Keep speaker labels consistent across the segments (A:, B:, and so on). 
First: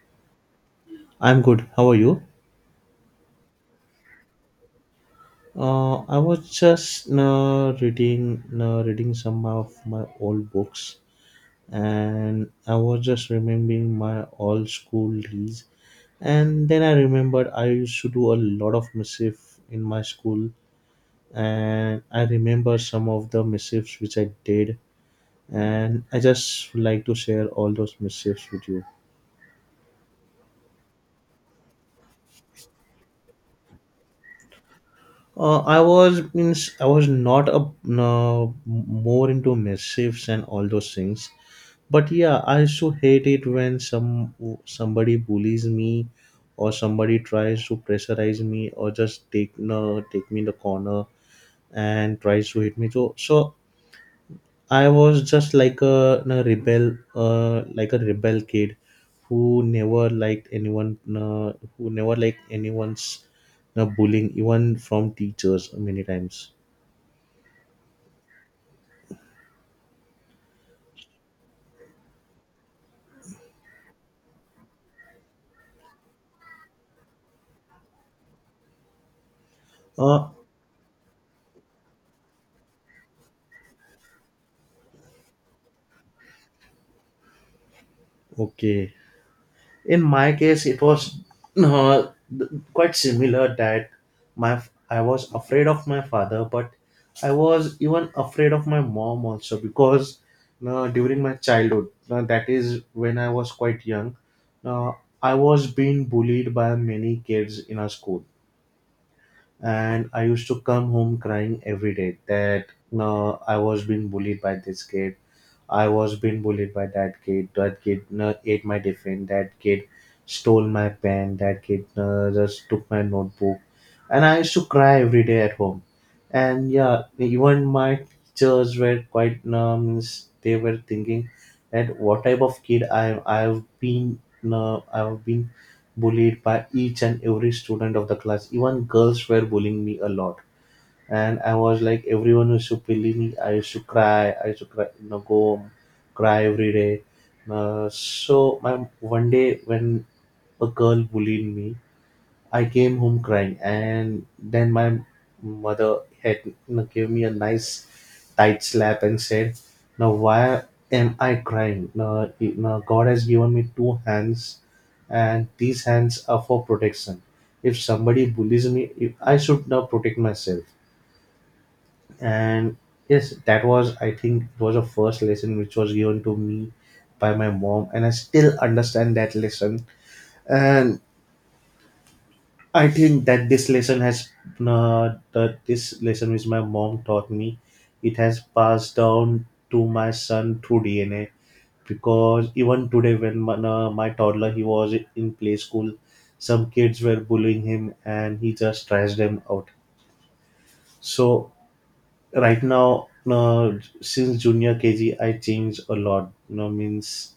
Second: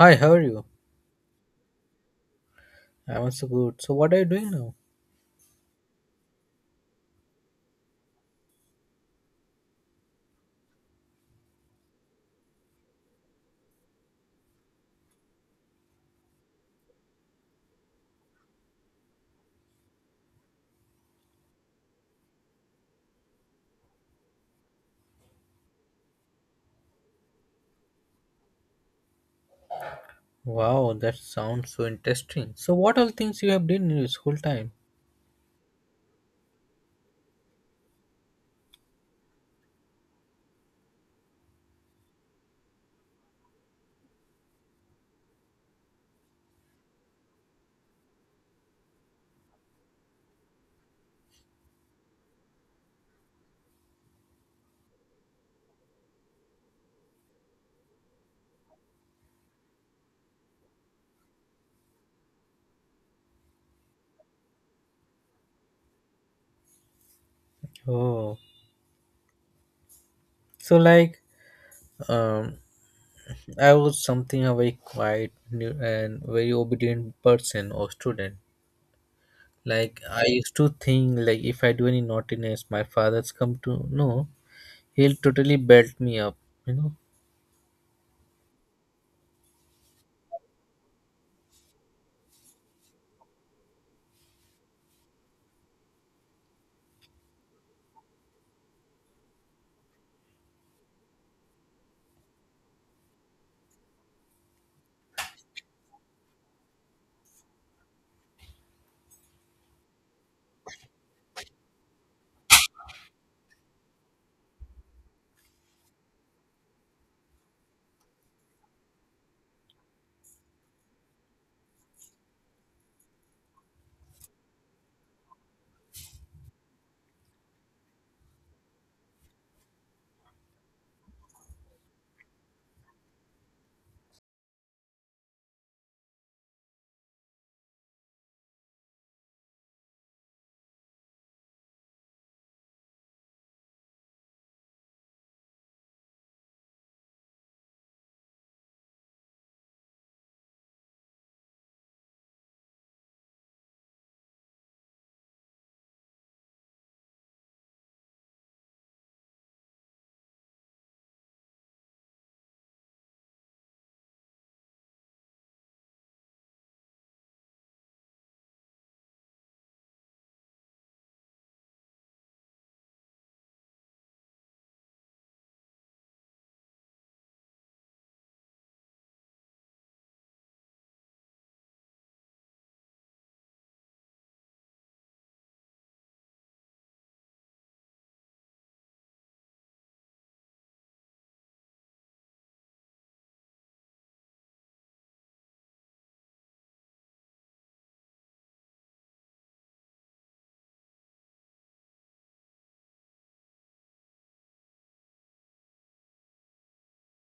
A: Hi, how are you?
B: I'm good. How are you?
A: I'm also good. So, what are you doing now?
B: I was just reading some of my old books, and I was just remembering my old school days. And then I remembered I used to do a lot of mischief in my school, and I remember some of the mischiefs which I did, and I just would like to share all those mischiefs with you.
A: Wow, that sounds so interesting. So, what all things you have done in your school time?
B: I was not a no, more into mischiefs and all those things. But yeah, I also hate it when somebody bullies me, or somebody tries to pressurize me, or just take no take me in the corner and tries to hit me. So I was just like a rebel kid who never liked anyone's bullying, even from teachers many times.
A: Oh, so like, um, I was something a very and very obedient person or student. Like, I
B: Uh
A: used to think like if I do any naughtiness, my father's come to know. He'll totally belt me up. You know?
B: okay. In my case, it was uh, quite similar, that I was afraid of my father, but I was even afraid of my mom also, because during my childhood, that is, when I was quite young, uh, I was being bullied by many kids in our school, and I used to come home crying every day that I was being bullied by this kid, I was being bullied by that kid. That kid ate my tiffin. That kid stole my pen. That kid just took my notebook. And I used to cry every day at home. And yeah, even my teachers were quite means, they were thinking that what type of kid I've been bullied by each and every student of the class. Even girls were bullying me a lot, and I was like, everyone used to bully me. I used to cry. I used to cry, go home, cry every day. One day, when a girl bullied me, I came home crying, and then my mother gave me a nice tight slap and said, "Now, why am I crying? Now, now God has given me two hands, and these hands are for protection. If somebody bullies me, if I should now protect myself." And yes, that was I think it was a first lesson which was given to me by my mom, and I still understand that lesson. And I think that this lesson has that this lesson which my mom taught me, it has passed down to my son through DNA, because even today, when my toddler, he was in play school, some kids were bullying him, and he just thrashed them out. So right now, no, since junior KG I changed a lot. No, means,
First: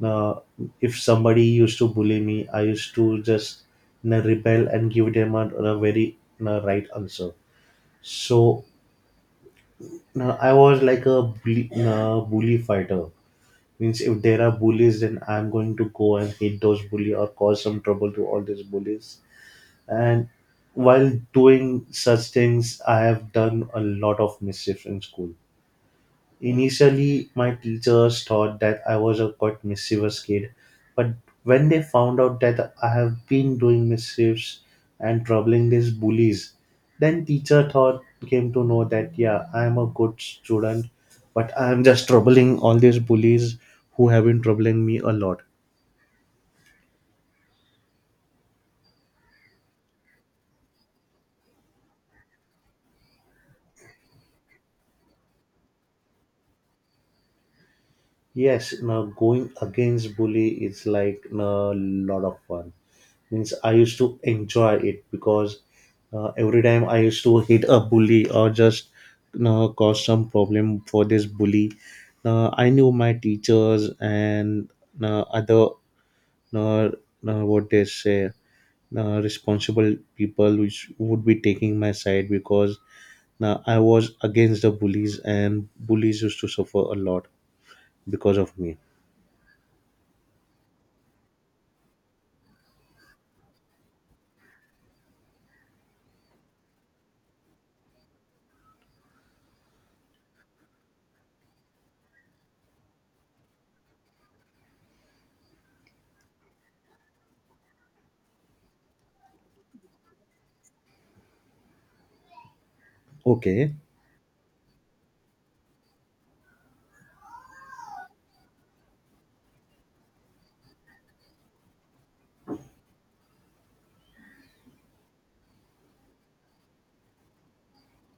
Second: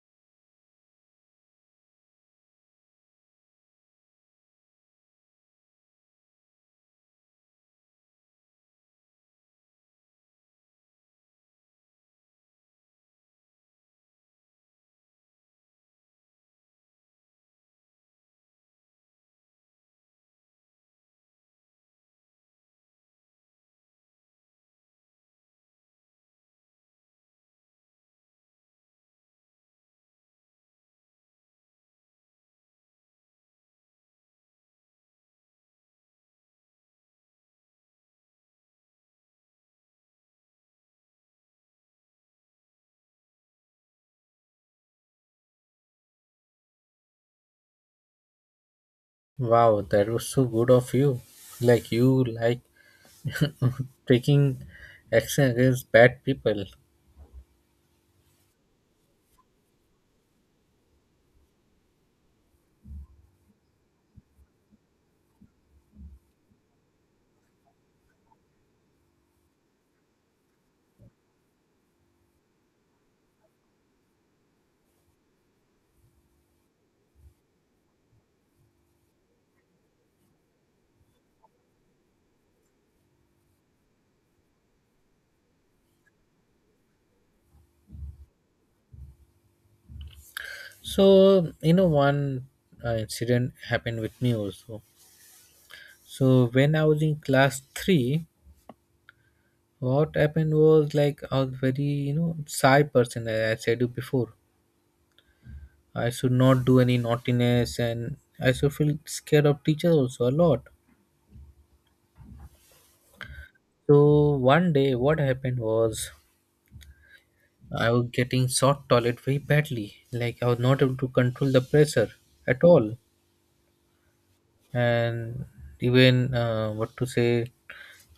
B: no, if somebody used to bully me, I used to just, no, rebel and give them a very, no, right answer. So, no, I was like a bully, no, bully fighter. Means, if there are bullies, then I'm going to go and hit those bully or cause some trouble to all these bullies. And while doing such things, I have done a lot of mischief in school. Initially, my teachers thought that I was a quite mischievous kid, but when they found out that I have been doing mischiefs and troubling these bullies, then teacher thought came to know that yeah, I am a good student, but I am just troubling all these bullies who have been troubling me a lot.
A: Wow, that was so good of you. Like you like taking action against bad people.
B: Yes, now going against bully is like a lot of fun. Means, I used to enjoy it, because every time I used to hit a bully or just cause some problem for this bully. I knew my teachers and other, uh, uh, what they say, responsible people, which would be taking my side, because I was against the bullies, and bullies used to suffer a lot because of me.
A: So you know, one incident happened with me also. So when I was in class three, what happened was like I was very shy person. As I said you before, I should not do any naughtiness, and I should feel scared of teachers also a lot.
B: Okay.
A: So one day, what happened was I was getting short toilet very badly. Like I was not able to control the pressure at all, and even what to say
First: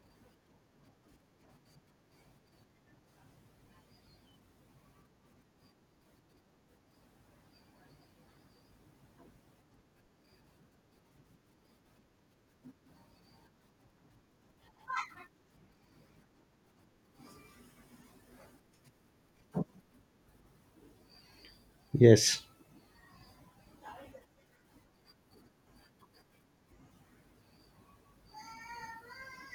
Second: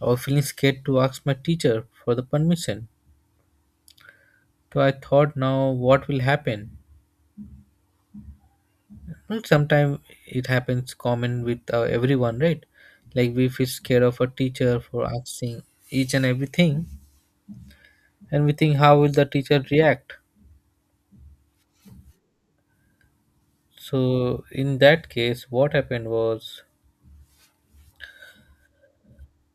A: I was feeling scared to ask my teacher for the permission. So I thought now what will happen? Well, sometimes it happens common with everyone, right? Like we feel scared of a teacher for asking each and everything and we think how will the teacher react?
B: Yes.
A: So in that case what happened was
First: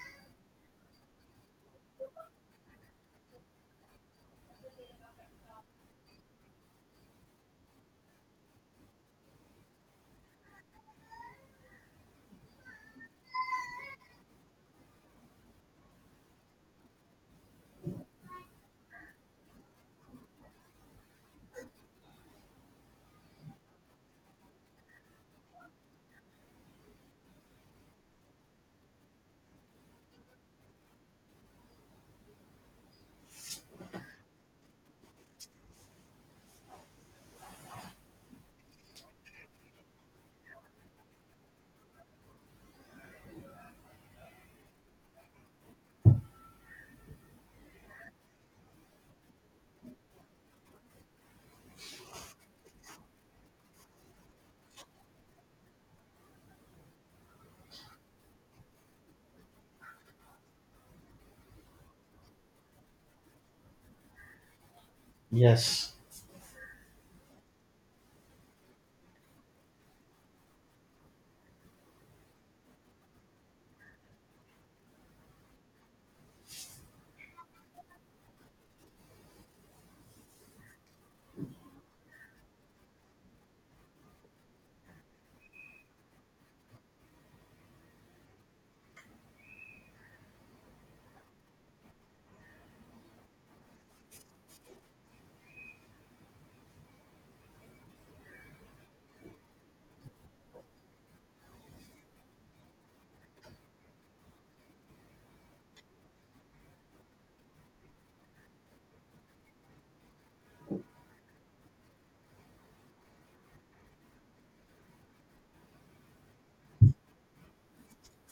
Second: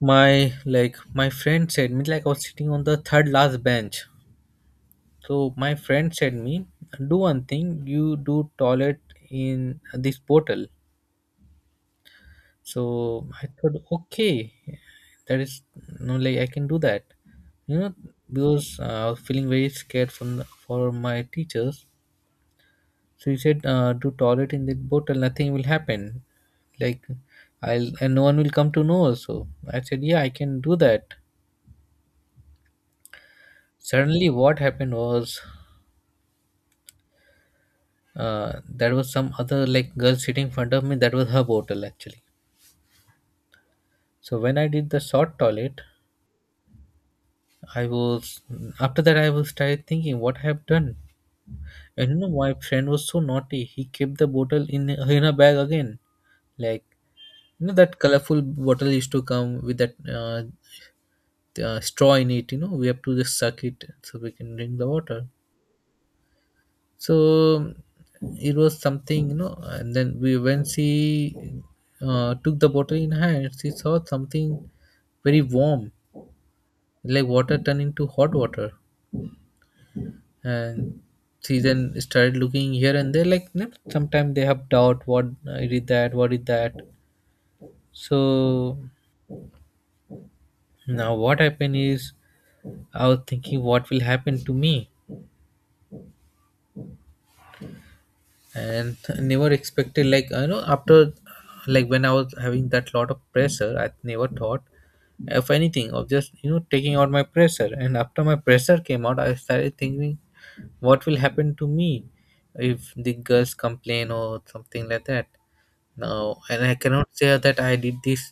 A: my friend said me like I was sitting on the third last bench. So my friend said me do one thing you do toilet in this portal. So I thought, okay, that is no like I can do that, you know, because I was feeling very scared from the, for my teachers. So he said, do toilet in the bottle, nothing will happen. Like I'll and no one will come to know. So I said, yeah, I can do that. Suddenly, what happened was there was some other like girl sitting in front of me. That was her bottle actually. So when I did the short toilet, I was after that I was started thinking what I have done. I don't know, my friend was so naughty. He kept the bottle in a bag again. Like you know that colorful bottle used to come with that uh, straw in it. You know we have to just suck it so we can drink the water.
B: Yes.
A: So it was something. And then we when she took the bottle in hand, she saw something very warm, like water turned into hot water, and she then started looking here and there. Like you know, sometimes they have doubt. What is it that? What is that? So now what happened is I was thinking what will happen to me, and never expected like you know after like when I was having that lot of pressure I never thought of anything of just taking out my pressure, and after my pressure came out I started thinking what will happen to me if the girls complain or something like that now, and I cannot say that I did this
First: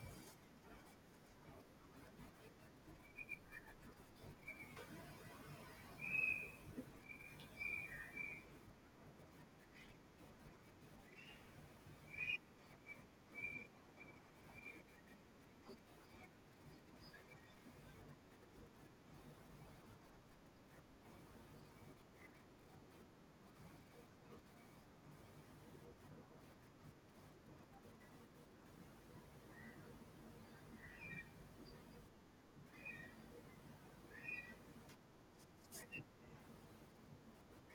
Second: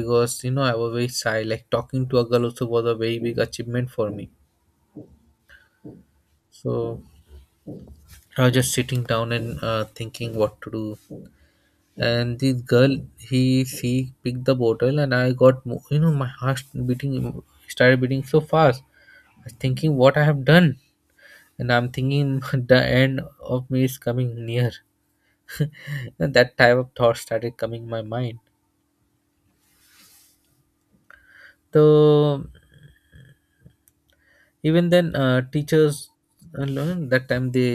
A: because I was very shy like talking to a girl also was a very big achievement for me. So I was just sitting down and thinking what to do. And this girl, he she picked the bottle, and I got you know my heart beating started beating so fast. I was thinking what I have done, and I'm thinking the end of me is coming near. And that type of thought started coming in my mind. So even then, teachers that time they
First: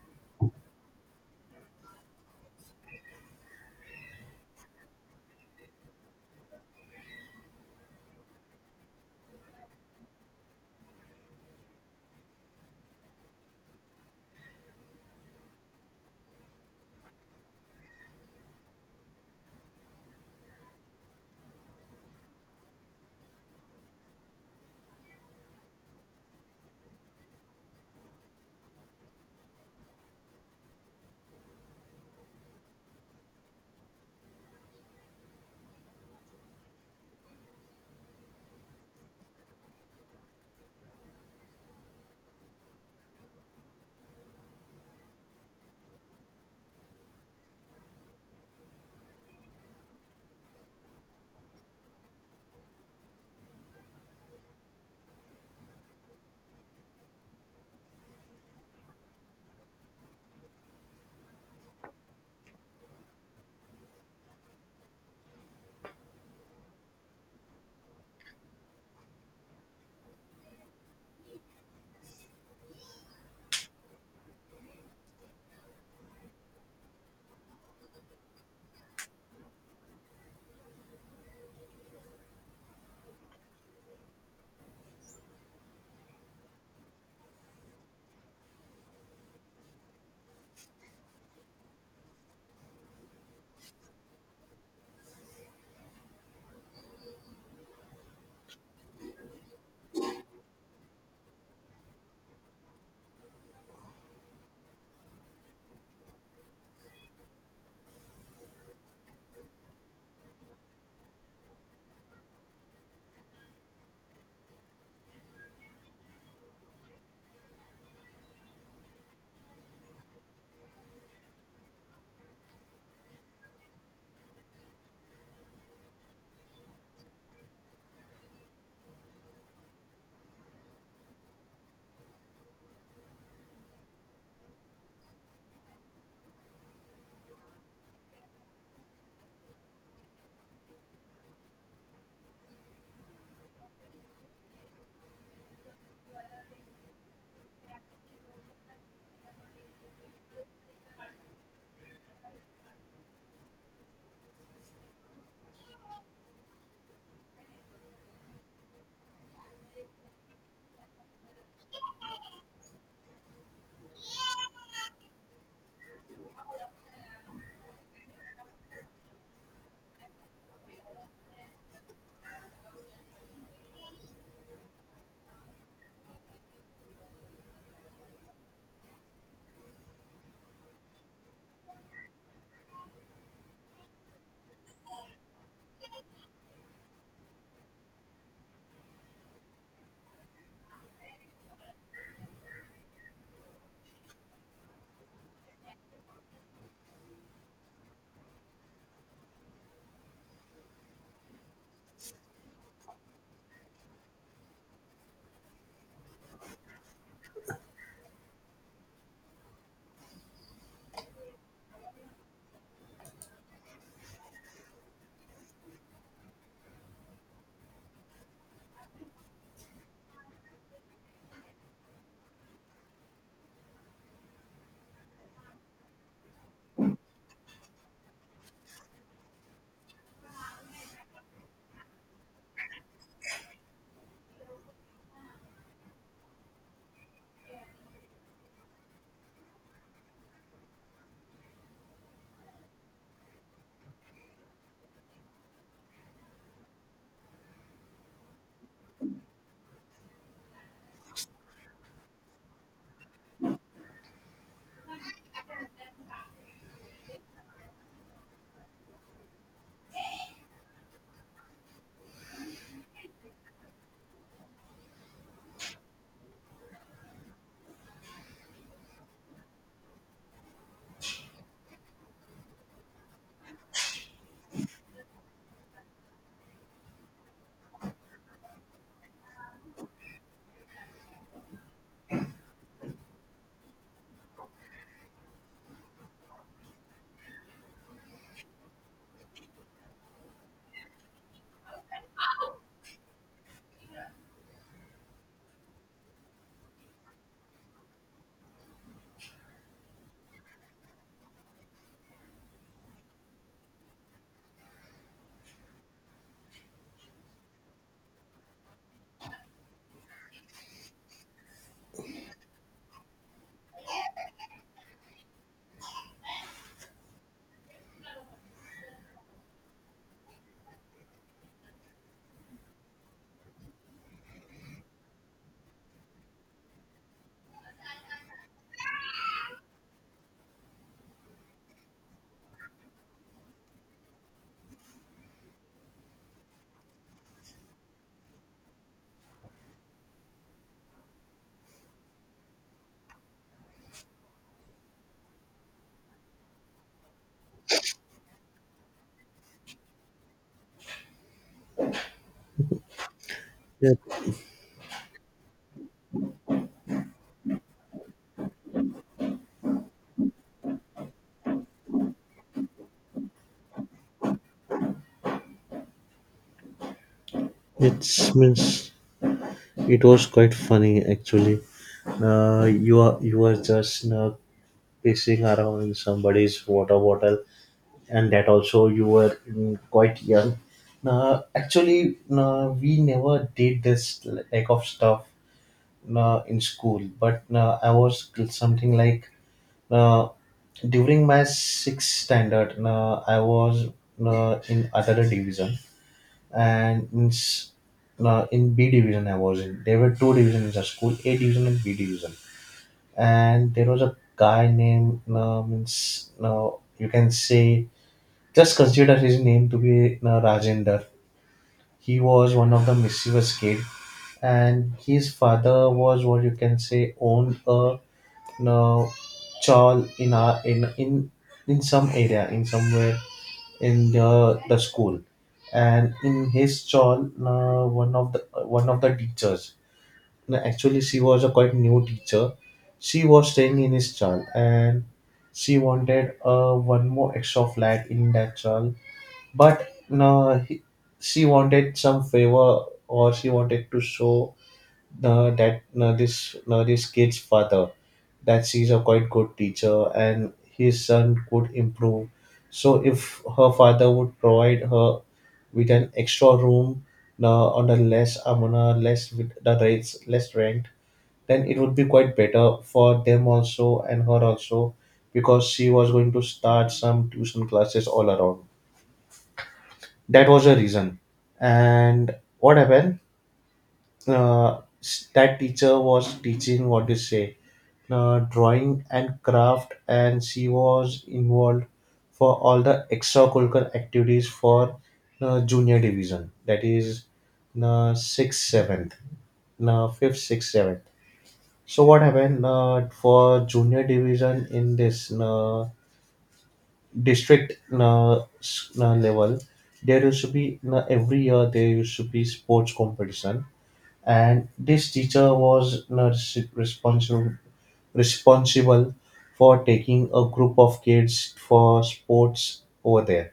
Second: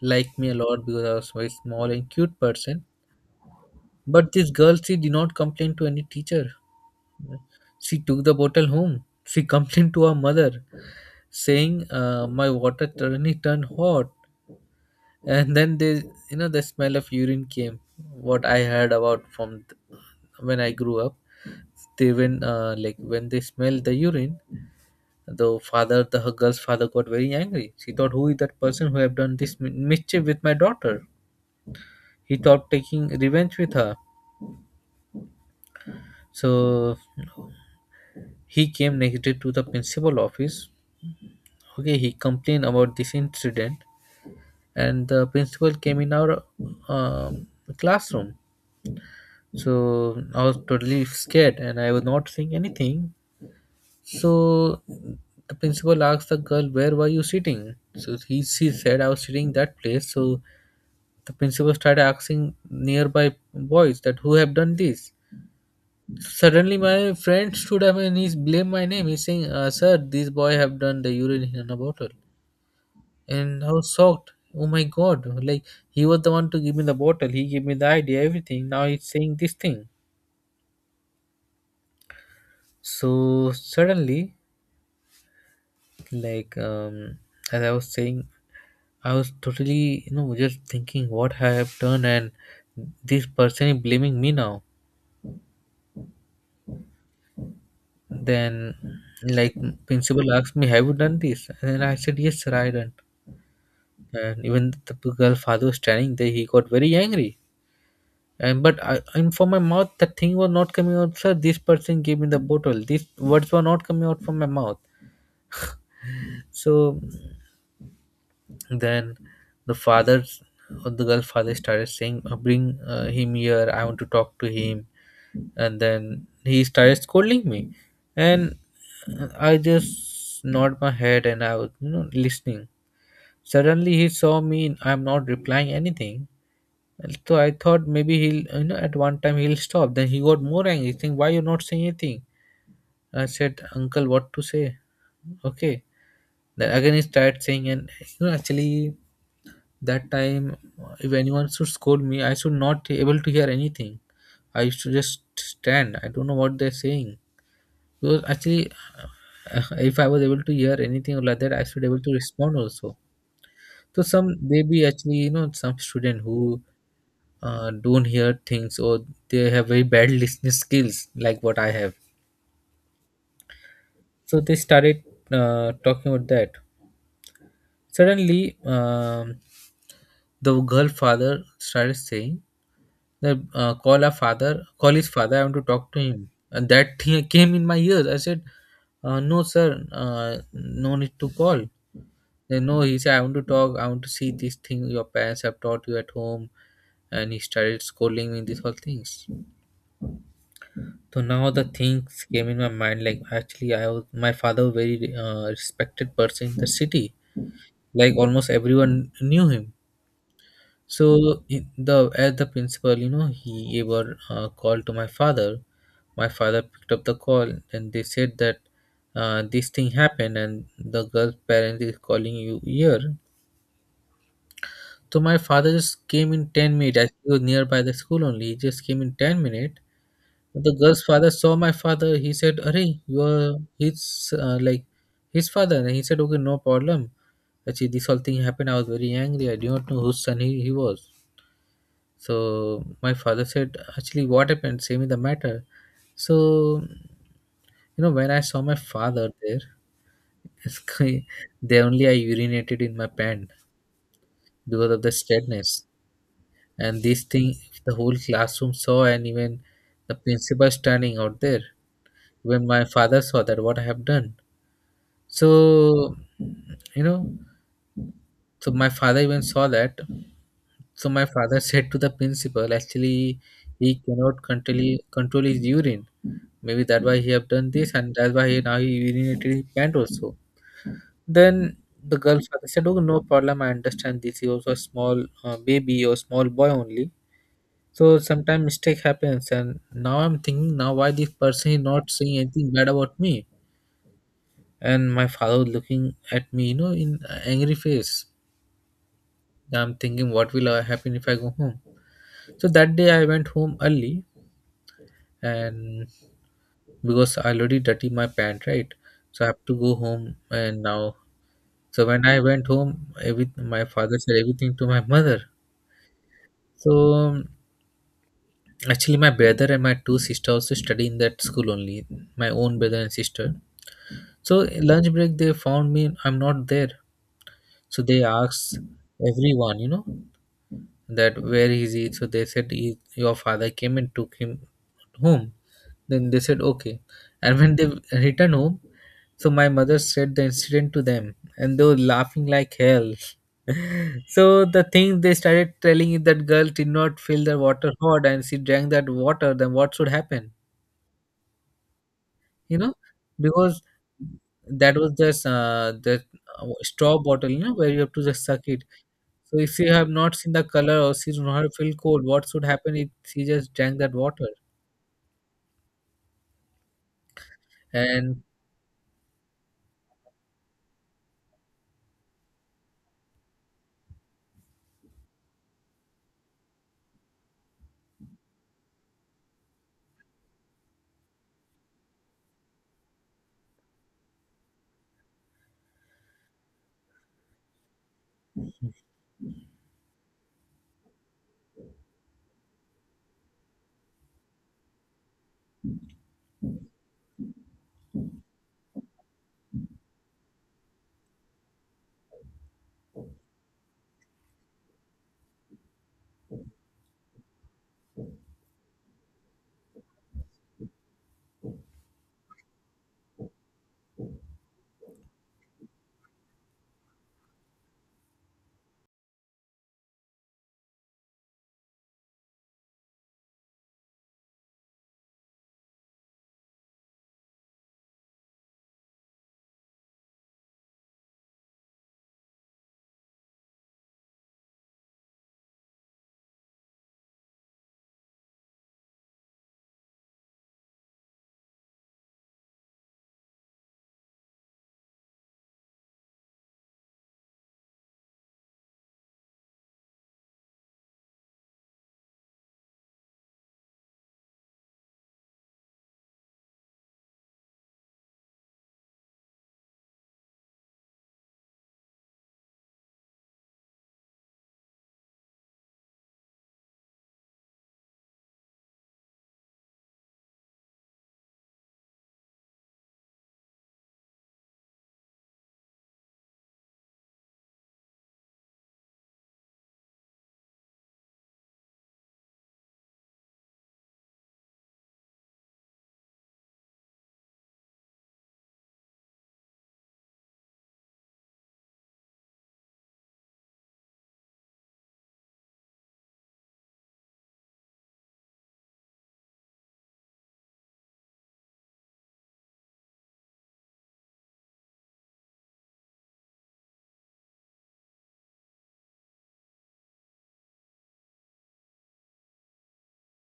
A: liked me a lot because I was very small and cute person. But this girl, she did not complain to any teacher. She took the bottle home. She complained to her mother, saying, "My water suddenly turned hot." And then they, the smell of urine came. What I heard about from when I grew up, they when like when they smelled the urine, the father, the her girl's father got very angry. She thought, "Who is that person who have done this mischief with my daughter?" He thought taking revenge with her. So he came next day to the principal office. Okay, he complained about this incident and the principal came in our um, classroom. So I was totally scared and I was not saying anything. So the principal asked the girl where were you sitting, so she said I was sitting that place. So the principal started asking nearby boys that who have done this. Suddenly my friend stood up and he blamed my name, he's saying sir this boy have done the urine in a bottle. And I was shocked. Oh my god! Like he was the one to give me the bottle. He gave me the idea, everything. Now he's saying this thing. So suddenly, like as I was saying, I was totally just thinking what I have done, and this person is blaming me now. Then, like principal asked me, "Have you done this?" And then I said, "Yes, sir, I done." And even the girl father was standing there, he got very angry. And but I, and from my mouth, the thing was not coming out. Sir, this person gave me the bottle. These words were not coming out from my mouth. So then, the father or the girl father started saying, Bring him here. I want to talk to him." And then he started scolding me, and I just nod my head and I was listening. Suddenly he saw me. I'm not replying anything. So I thought maybe he'll you know at one time he'll stop. Then he got more angry, saying, "Why you're not saying anything?" I said, "Uncle, what to say?" Okay. Then again he started saying, and you know, actually that time, if anyone should scold me, I should not able to hear anything. I used to just stand. I don't know what they're saying because actually, if I was able to hear anything like that, I should able to respond also. So some they be actually you know some student who don't hear things or they have very bad listening skills like what I have. So they started talking about that. Suddenly, the girl father started saying that call our father, call his father. I want to talk to him. And that thing came in my ears. I said, no, sir, no need to call. Then no, he said, I want to talk. I want to see this thing your parents have taught you at home. And he started scolding me these whole things. So now the things came in my mind. Like actually, I was my father was very respected person in the city. Like almost everyone knew him. So in the as the principal, you know, he ever called to my father. My father picked up the call, and they said that this thing happened, and the girl's parent is calling you here. So my father just came in 10 minutes. I was nearby the school only. He just came in 10 minutes. The girl's father saw my father. He said, "Arey, you are his like his father." And he said, "Okay, no problem. Actually, this whole thing happened. I was very angry. I do not know whose son he was." So my father said, actually, what happened? Say me the matter. So, you know, when I saw my father there, it's they only I urinated in my pant because of the steadiness. And this thing, the whole classroom saw, and even the principal standing out there. When my father saw that, what I have done. So, you know, so my father even saw that. So my father said to the principal, actually, he cannot control his urine. Maybe that why he have done this, and that's why he, now he urinated his pant also. Then the girl father said, "Oh, no problem. I understand this. He also a small baby or small boy only. So sometimes mistake happens." And now I'm thinking, now why this person is not saying anything bad about me? And my father was looking at me, you know, in a angry face. I'm thinking, what will happen if I go home? So that day I went home early and because I already dirty my pant, right? So I have to go home and now. So when I went home, every, my father said everything to my mother. So actually, my brother and my two sisters also study in that school only. My own brother and sister. So in lunch break, they found me. I'm not there. So they asked everyone, you know. That, where is he? So they said, he, your father came and took him home. Then they said, okay. And when they returned home, so my mother said the incident to them, and they were laughing like hell. So the thing they started telling is, that girl did not fill the water hot and she drank that water, then what should happen you know because
B: It,
A: that was just the, straw bottle, you know, where you have to just suck it. So if she have not seen the color or she do not feel cold, what should happen if she just drank that water?
B: it's
A: And
B: means it was quite funny actually. You were just pissing around in somebody's water bottle, and that also, you were, quite young. Now, actually, no, we never did this like of stuff, no, in school, but no, I was something like, no, during my sixth standard, no, I was, no, in other division, and in B division I was in. There were two divisions in the school, A division and B division. And there was a guy named, means, now you can say, just consider his name to be Rajender. He was one of the mischievous kid, and his father was, what you can say, owned a you chawl in our, in some area, in somewhere, in the school. And in his stall, one of the teachers, no, actually she was a quite new teacher, she was staying in his stall. And she wanted one more extra flat in that stall, but no, she wanted some favor, or she wanted to show that this kid's father that she's a quite good teacher, and his son could improve. So if her father would provide her with an extra room, on a less amount a less with the rates less rent, then it would be quite better for them also and her also, because she was going to start some tuition classes all around. That was the reason. And what happened, uh, that teacher was teaching, what to say, drawing and craft, and she was involved for all the extracurricular activities for junior division, that is 6th 7th, 5th 6th 7th. So what happened, for junior division in this district level, there used to be every year there used to be sports competition. And this teacher was not responsible for taking a group of kids for sports over there.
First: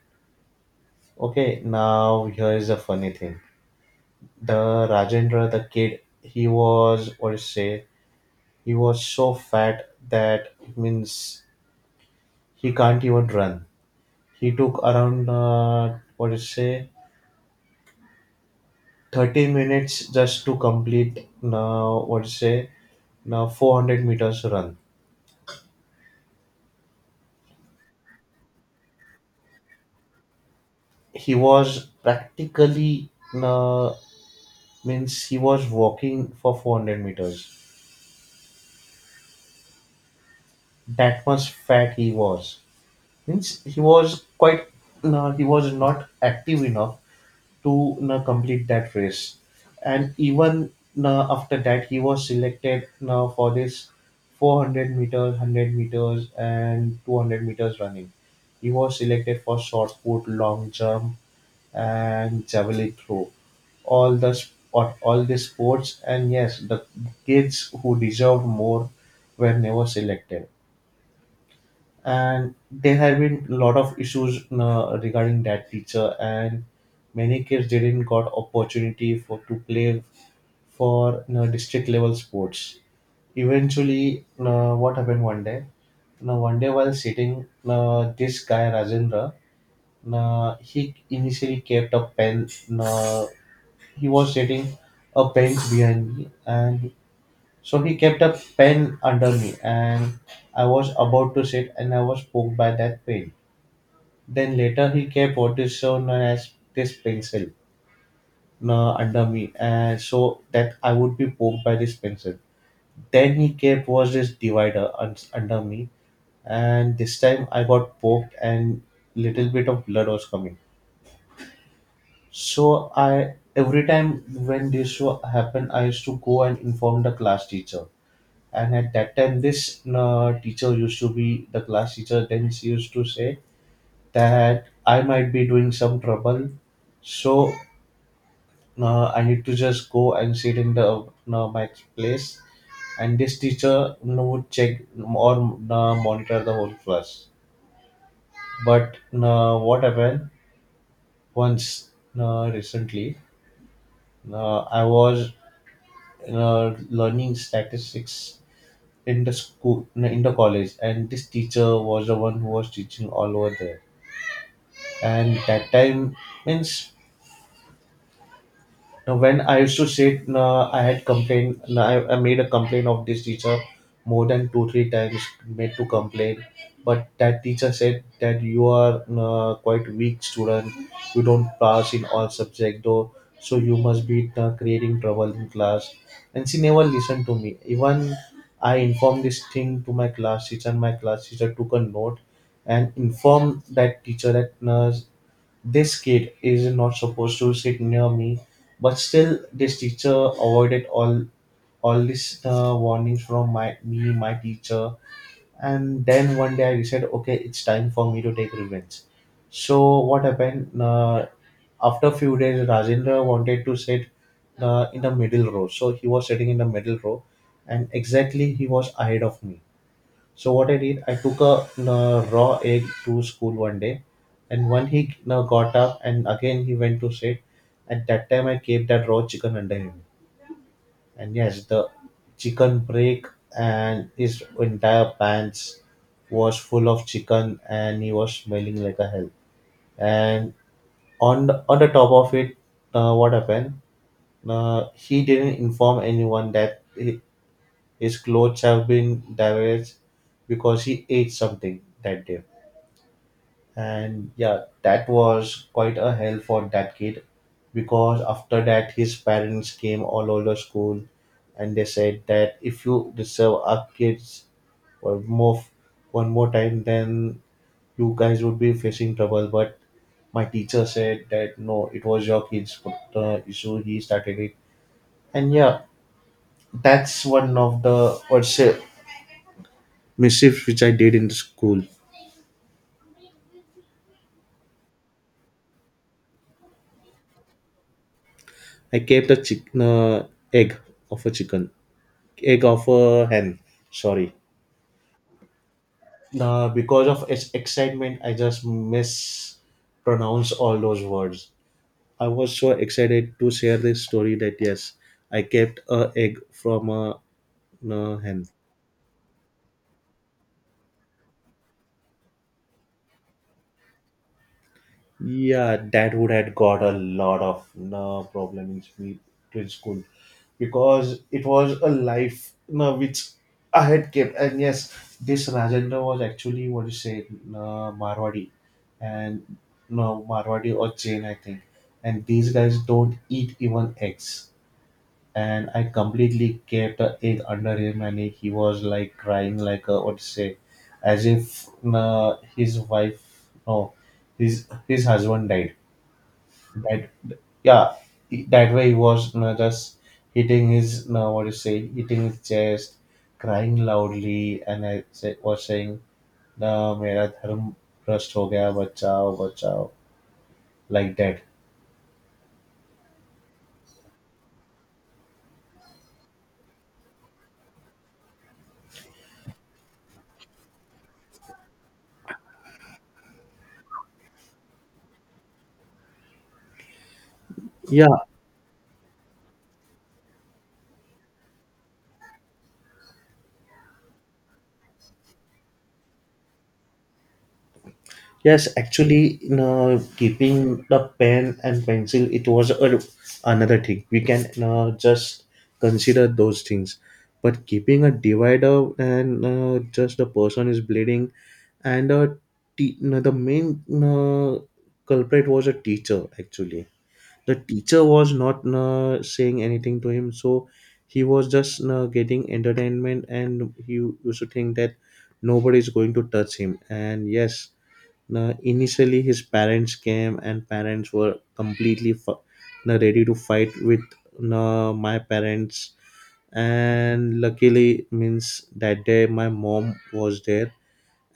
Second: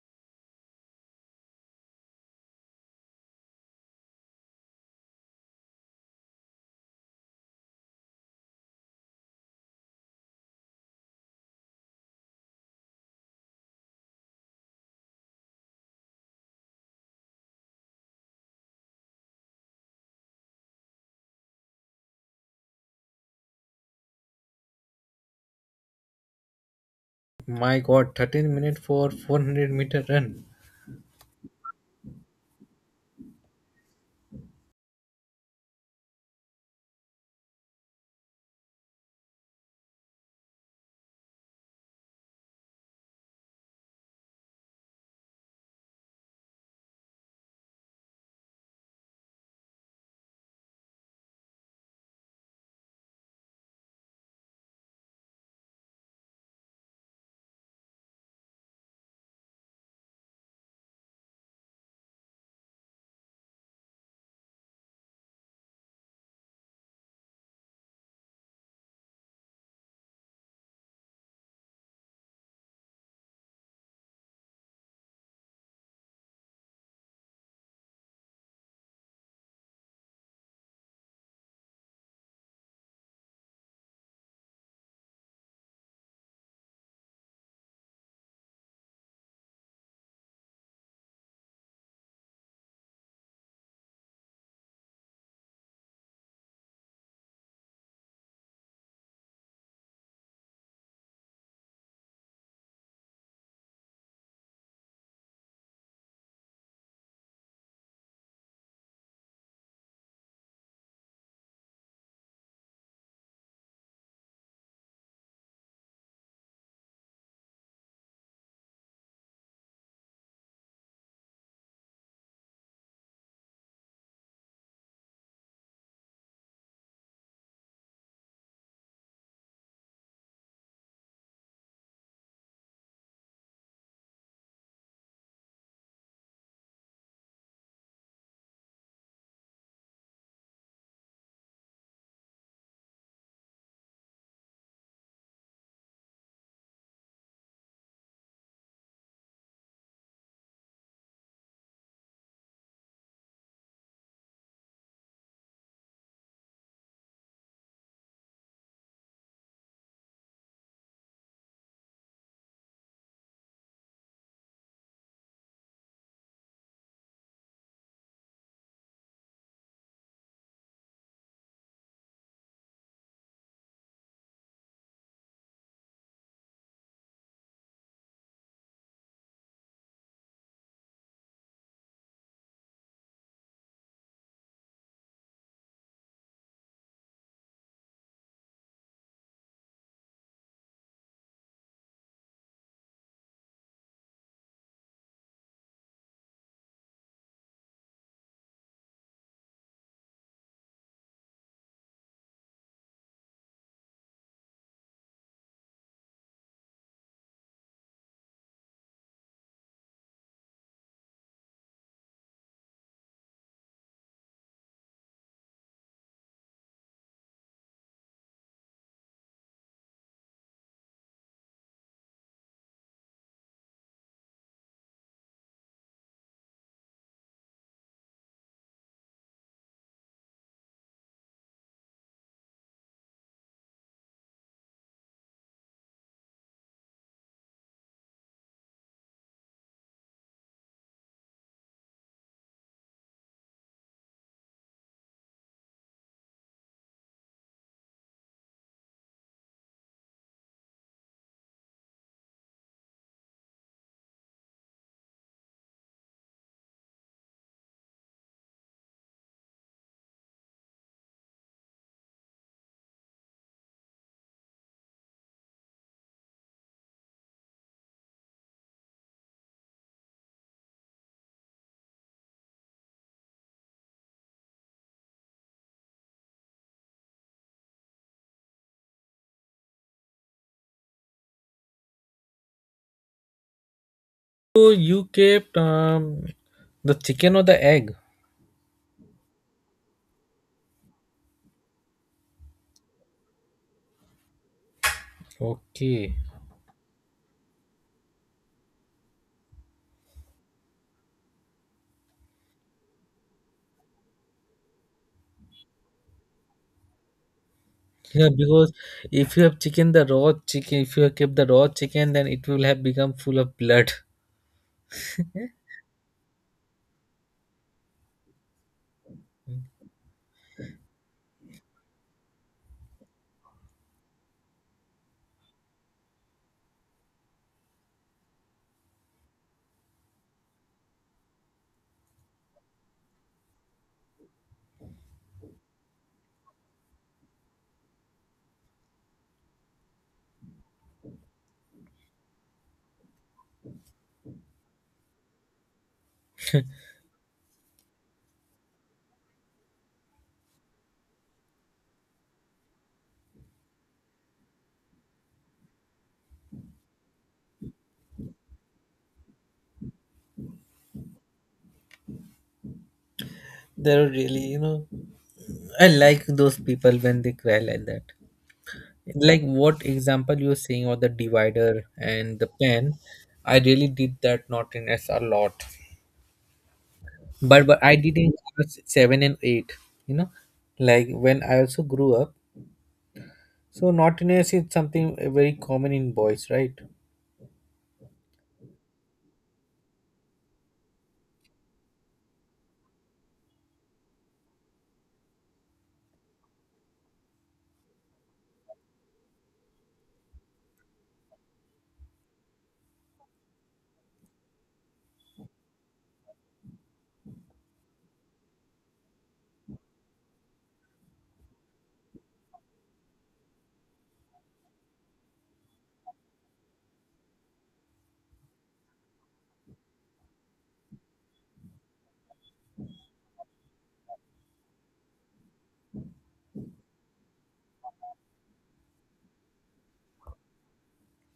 B: Okay, now here is a funny thing. The Rajendra, the kid, he was, what to say? He was so fat that, it means, he can't even run. He took around, what to say, 30 minutes just to complete, now what to say, now 400 meters run.
A: my God, 13 minutes for 400-meter run.
B: He was practically, uh, means, he was walking for 400 meters. That much fat he was. Means, he was quite, he was not active enough to complete that race. And even after that, he was selected for this 400 meters, 100 meters, and 200 meters running. He was selected for shot put, long jump, and javelin throw, all the sports. And yes, the kids who deserved more were never selected. And there have been a lot of issues regarding that teacher, and many kids didn't got opportunity for to play for district level sports. Eventually, what happened one day? Now, one day while sitting, this guy Rajendra, he initially kept a pen. uh, he was sitting a bench behind me, and so he kept a pen under me, and I was about to sit, and I was poked by that pen. Then later he kept what is so known as this pencil under me, and so that I would be poked by this pencil. Then he kept was this divider under me, and this time I got poked, and little bit of blood was coming. So I, every time when this show happened, I used to go and inform the class teacher. And at that time, this teacher used to be the class teacher. Then she used to say that I might be doing some trouble, so I need to just go and sit in the my place. And this teacher, would check or monitor the whole class. But what happened once, recently? I was learning statistics in the school, no, in the college, and this teacher was the one who was teaching all over there. And that time, means, now when I used to sit, I had complained. I made a complaint of this teacher more than two, three times, made to complain. But that teacher said that you are quite weak student, you don't pass in all subject though, so you must be creating trouble in class. And she never listened to me. Even I informed this thing to my class teacher, and my class teacher took a note and informed that teacher that this kid is not supposed to sit near me. But still, this teacher avoided all these warnings from my teacher. And then one day I said, okay, it's time for me to take revenge. So what happened? After a few days, Rajendra wanted to sit in the middle row. So he was sitting in the middle row, and exactly he was ahead of me. So what I did, I took a raw egg to school one day, and when he got up and again he went to sit, at that time I kept that raw chicken under him, and yes, the chicken break and his entire pants was full of chicken, and he was smelling like a hell. And on the top of it, what happened? He didn't inform anyone that his clothes have been damaged because he ate something that day, and yeah, that was quite a hell for that kid because after that his parents came all over school, and they said that if you disturb our kids one more one more time, then you guys would be facing trouble. But my teacher said that no, it was your kid's issue, he started it. And yeah, that's one of the what's say mischiefs which I did in the school.
A: So you kept the chicken or the egg?
B: I kept a egg of a chicken. Egg of a hen. Sorry,
A: Okay.
B: the because of its excitement, I just mispronounce all those words. I was so excited to share this story that yes, I kept a egg from a
A: Yeah,
B: hen.
A: because if you have chicken, the raw chicken, if you have kept the raw chicken, then it will have become full of blood.
B: Yeah, that would had got a lot of no problem in in school because it was a life no, which I had kept. And yes, this Rajendra was actually what you say, no, Marwadi, and no, Marwadi or Jain, I think. And these guys don't eat even eggs. And I completely kept an egg under him, and he was like crying, like a, what you say, as if no, his wife, no, his husband died, that yeah, that way he was, you know, just hitting his now what do you say, hitting his chest, crying loudly, and was saying, "ना मेरा धर्म भ्रष्ट हो गया बचाओ बचाओ," like that.
A: They're really, I like those people when they cry like that. Like what example you're saying, or the divider and the pen. I really did that, not in s a lot, but I
B: Yeah,
A: did in class 7 and 8. You know, like when I also grew up, so naughtiness is something very common in boys, right?
B: yes, actually, you know, keeping the pen and pencil, it was a, another thing. We can just consider those things. But keeping a divider and just the person is bleeding, and you know, the main culprit was a teacher, actually. The teacher was not saying anything to him, so he was just getting entertainment, and he used to think that nobody is going to touch him. And yes, now, initially, his parents came, and parents were completely now ready to fight with now my parents. And luckily, means that day my mom was there,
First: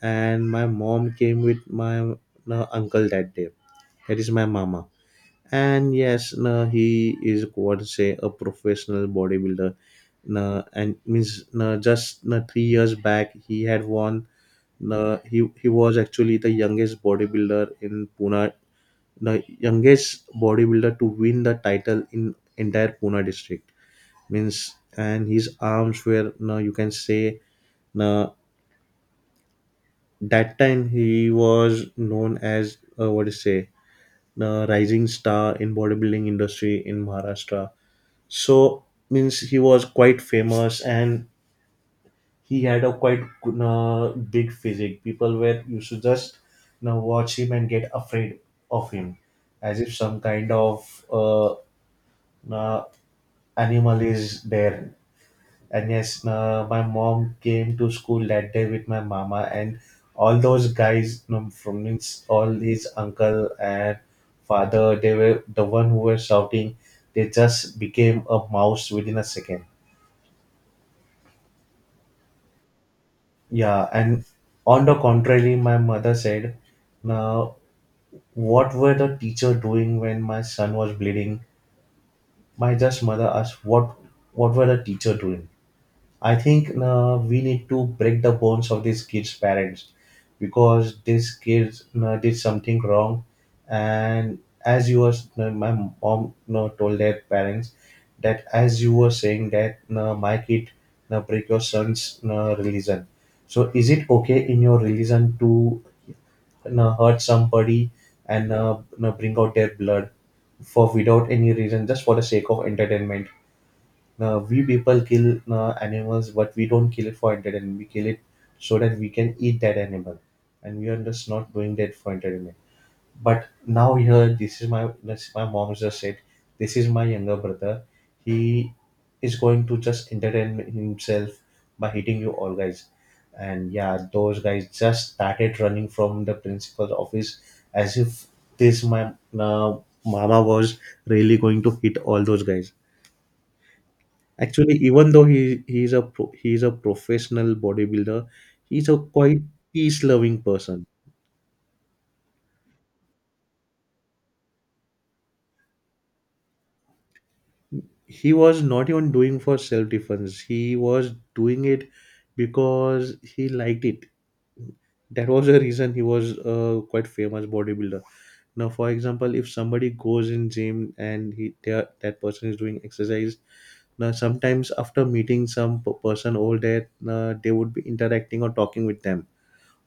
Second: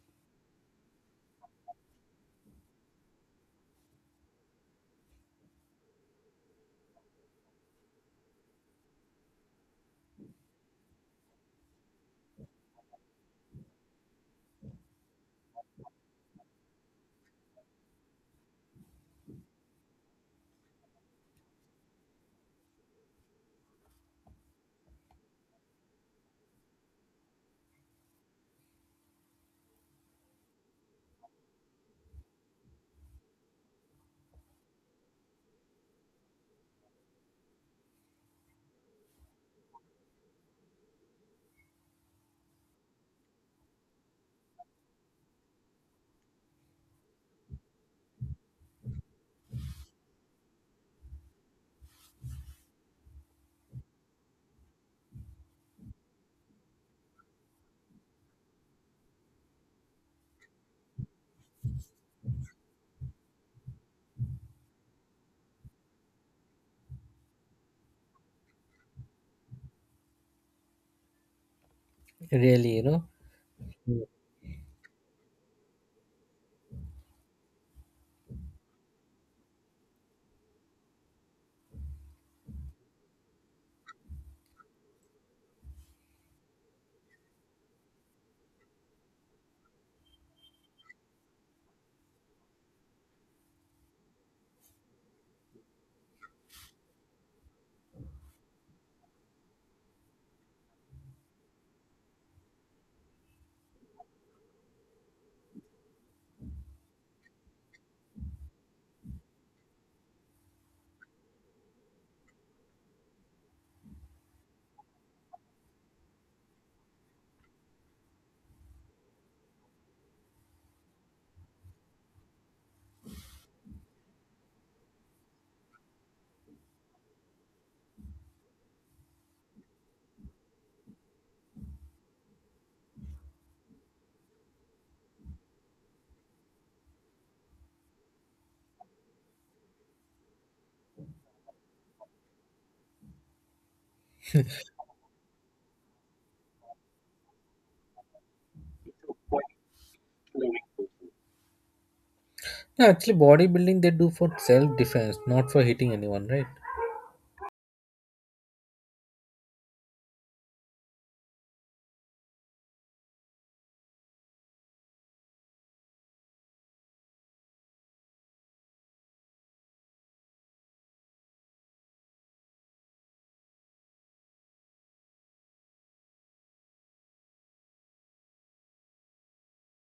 B: and my mom came with my now uncle that day. That is my mama. And yes, now he is what to say a professional bodybuilder. Now, and means now just now 3 years back he had won. Na, he was actually the youngest bodybuilder in Pune, the youngest bodybuilder to win the title in entire Pune district. Means and his arms were now you can say, na, that time he was known as what do you say, the rising star in bodybuilding industry in Maharashtra. So means he was quite famous and he had a quite big physique. People were used to just, you know, watch him and get afraid of him, as if some kind of uh, uh, animal is there. And yes, my mom came to school that day with my mama, and all those guys, you know, from means all his uncle and father, they were the one who were shouting. They just became a mouse within a second.
A: Really, you know.
B: Yeah,
A: No.
B: and on the contrary, my mother said, now, what were the teacher doing when my son was bleeding? My just mother asked, what were the teacher doing? I think we need to break the bones of these kids' parents because these kids did something wrong, and as you was my mom told their parents that as you were saying that my kid break your son's religion. So is it okay in your religion to hurt somebody and bring out their blood for without any reason just for the sake of entertainment? Now, we people kill animals, but we don't kill it for entertainment. We kill it so that we can eat that animal, and we are just not doing that for entertainment. But now here, this my mom just said, this is my younger brother. He is going to just entertain himself by hitting you all guys, and yeah, those guys just started running from the principal's office as if this my uh, mama was really going to hit all those guys. Actually, even though he's a pro, he's a professional bodybuilder, he's a quite peace-loving person.
A: Actually, bodybuilding, they do for self defense, not for hitting anyone, right?
B: He was not even doing for self-defense. He was doing it because he liked it. That was the reason he was a quite famous bodybuilder. Now, for example, if somebody goes in gym and he they are, that person is doing exercise, now sometimes after meeting some person over there, they would be interacting or talking with them.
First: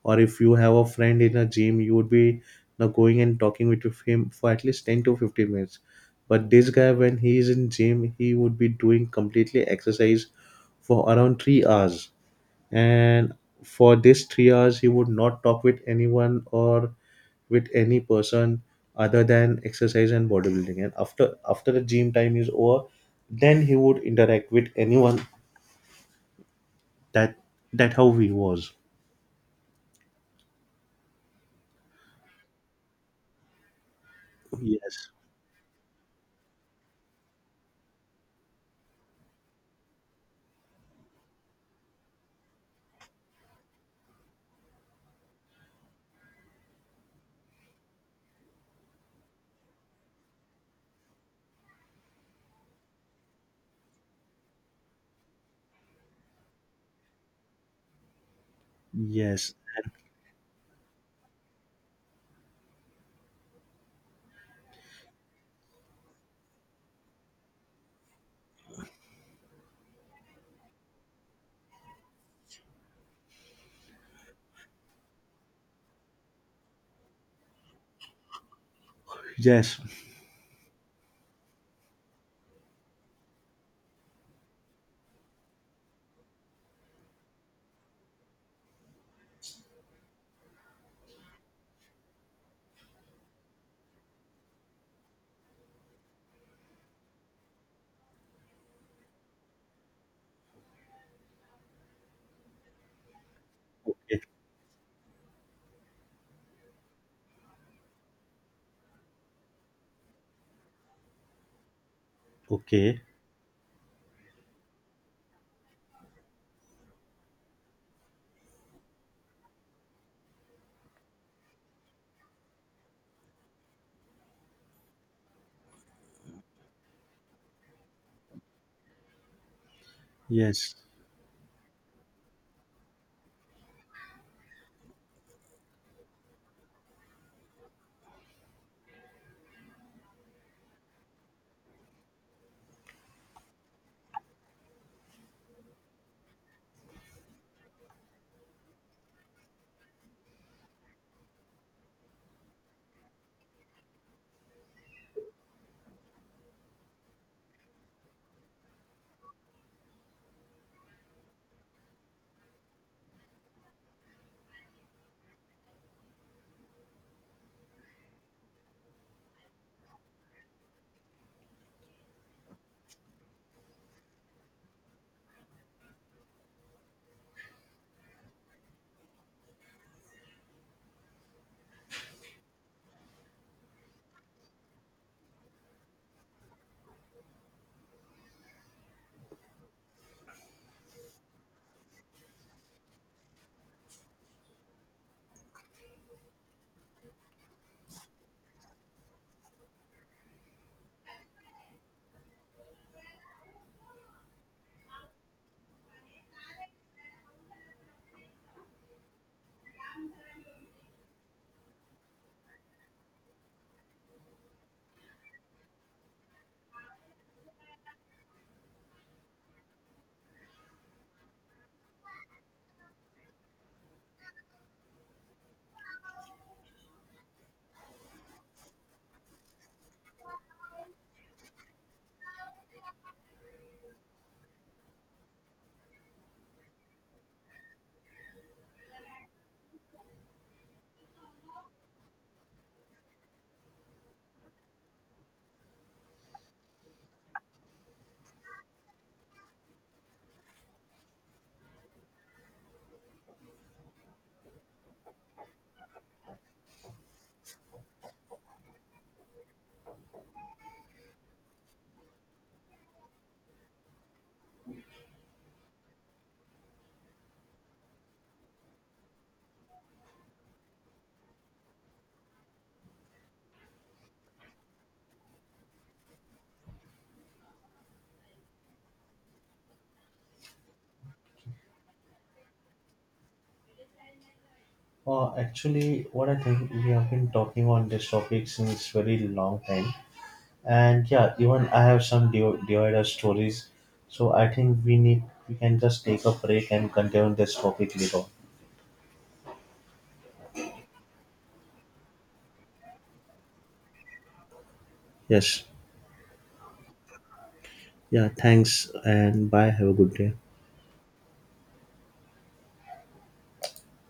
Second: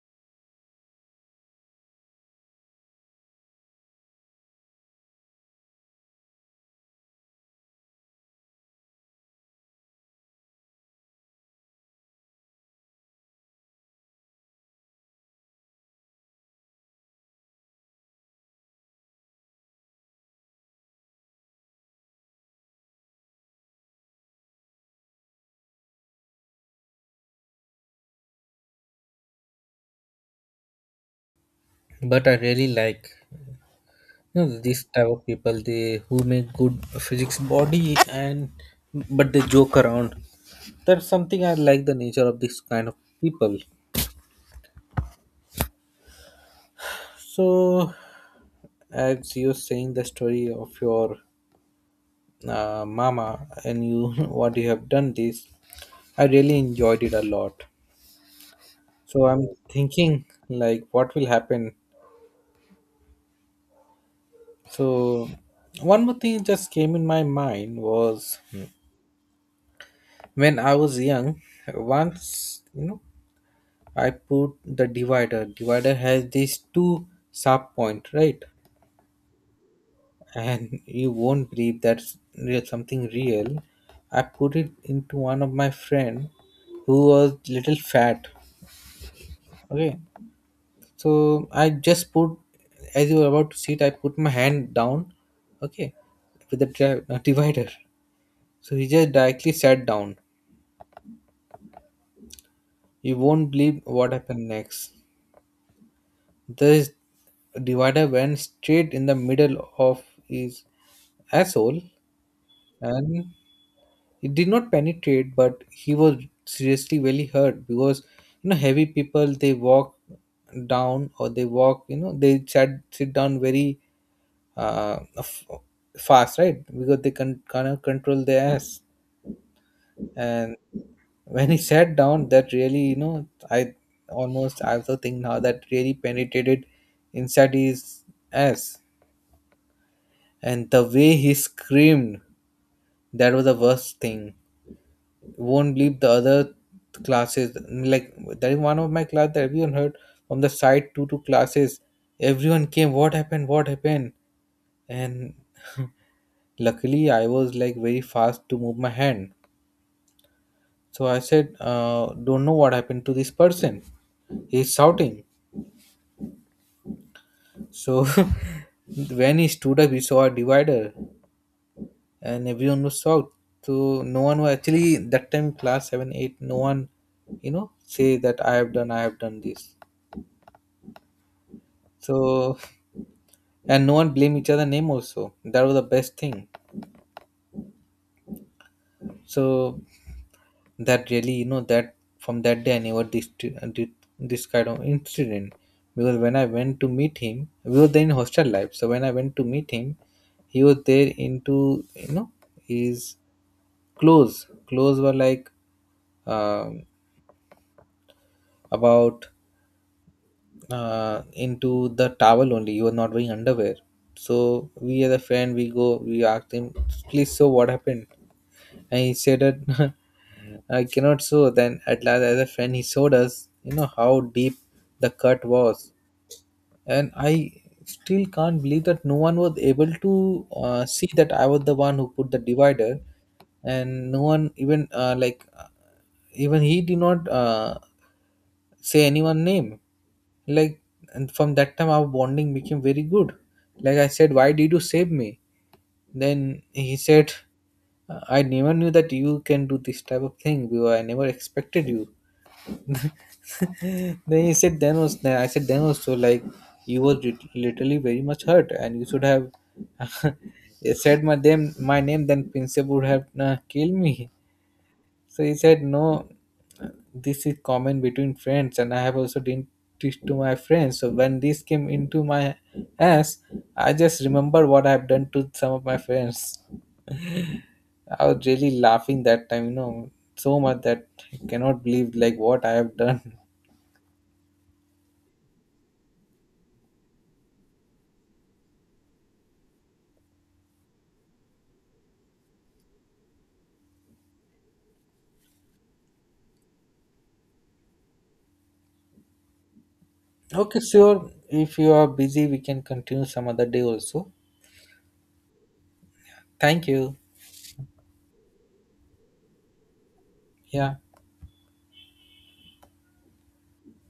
B: Or if you have a friend in a gym, you would be now going and talking with him for at least 10 to 15 minutes, but this guy when he is in gym he would be doing completely exercise for around 3 hours, and for this 3 hours he would not talk with anyone or with any person other than exercise and bodybuilding. And after after the gym time is over, then he would interact with anyone. That that how he was.
A: But I really like, these
B: Yes.
A: type of people, they who make good physics body. And but they joke around, that's something I like, the nature of this kind of people. So as you're saying the story of your mama and you, what you have done this, I really enjoyed it a lot. So I'm
B: Yes.
A: thinking like what will happen. So one more thing just came in my mind was, when I was young, once, I put the divider. Divider has these two sharp point, right?
B: Yes.
A: And you won't believe, that's real, something real. I put it into one of my friend who was little fat. Okay, so I just put, as you were about to sit, I put my hand down. Okay, with the divider. So he just directly sat down. You won't believe what
B: Okay.
A: happened next. This divider went straight in the middle of his asshole,
B: Okay,
A: and it did not penetrate, but he was seriously really hurt because heavy people, they walk down, or they walk, they sat sit down very uh f- fast, right? Because they can kind of control their ass. And
B: yes.
A: when he sat down, that really, I also think now that really penetrated inside his ass. And the way he screamed, that was the worst thing. Won't believe, the other classes, like, that is one of my class that everyone heard from the side, two classes. Everyone came, what happened, what happened? And luckily I was like very fast to move my hand. So I said, don't know what happened to this person, he's shouting. So when he stood up, he saw a divider, and everyone was shocked. So no one was actually that time, class 7 8, no one, say that I have done this. So, and no one blame each other name also. That was the best thing. So that really, that from that day I never did this kind of incident. Because when I went to meet him, we were then in hostel life. So when I went to meet him, he was there into his clothes. Clothes were like um about into the towel only. He was not wearing underwear. So we, as a friend, we go, we asked him, please, so what happened? And he said that, I cannot sew. Then at last, as a friend, he showed us, how deep the cut was. And I still can't believe that no one was able to see that I was the one who put the divider. And no one even, like, even he did not say anyone name. Like, and from that time, our bonding became very good. Like I said, why did you save me? Then he said, I never knew that you can do this type of thing. Viva. I never expected you." Then he said, then was, then I said, then also, like you were literally very much hurt, and you should have said my name. My name, then principal would have killed me. So he said, no, this is common between friends, and I have also didn't teach to my friends. So when this came into my ass, I just remember what I have done to some of my friends. I was really laughing that time, so much that I cannot believe like what I have done.
B: Actually, what I think, we have been talking on this topic since very long time, and yeah, even I have some Dioida stories. So I think we can just take a break and continue this topic later.
A: Okay, sure. If you are busy, we can continue some other day also.
B: Yes.
A: Thank you.
B: Yeah, thanks and bye. Have a good day.
A: Yeah.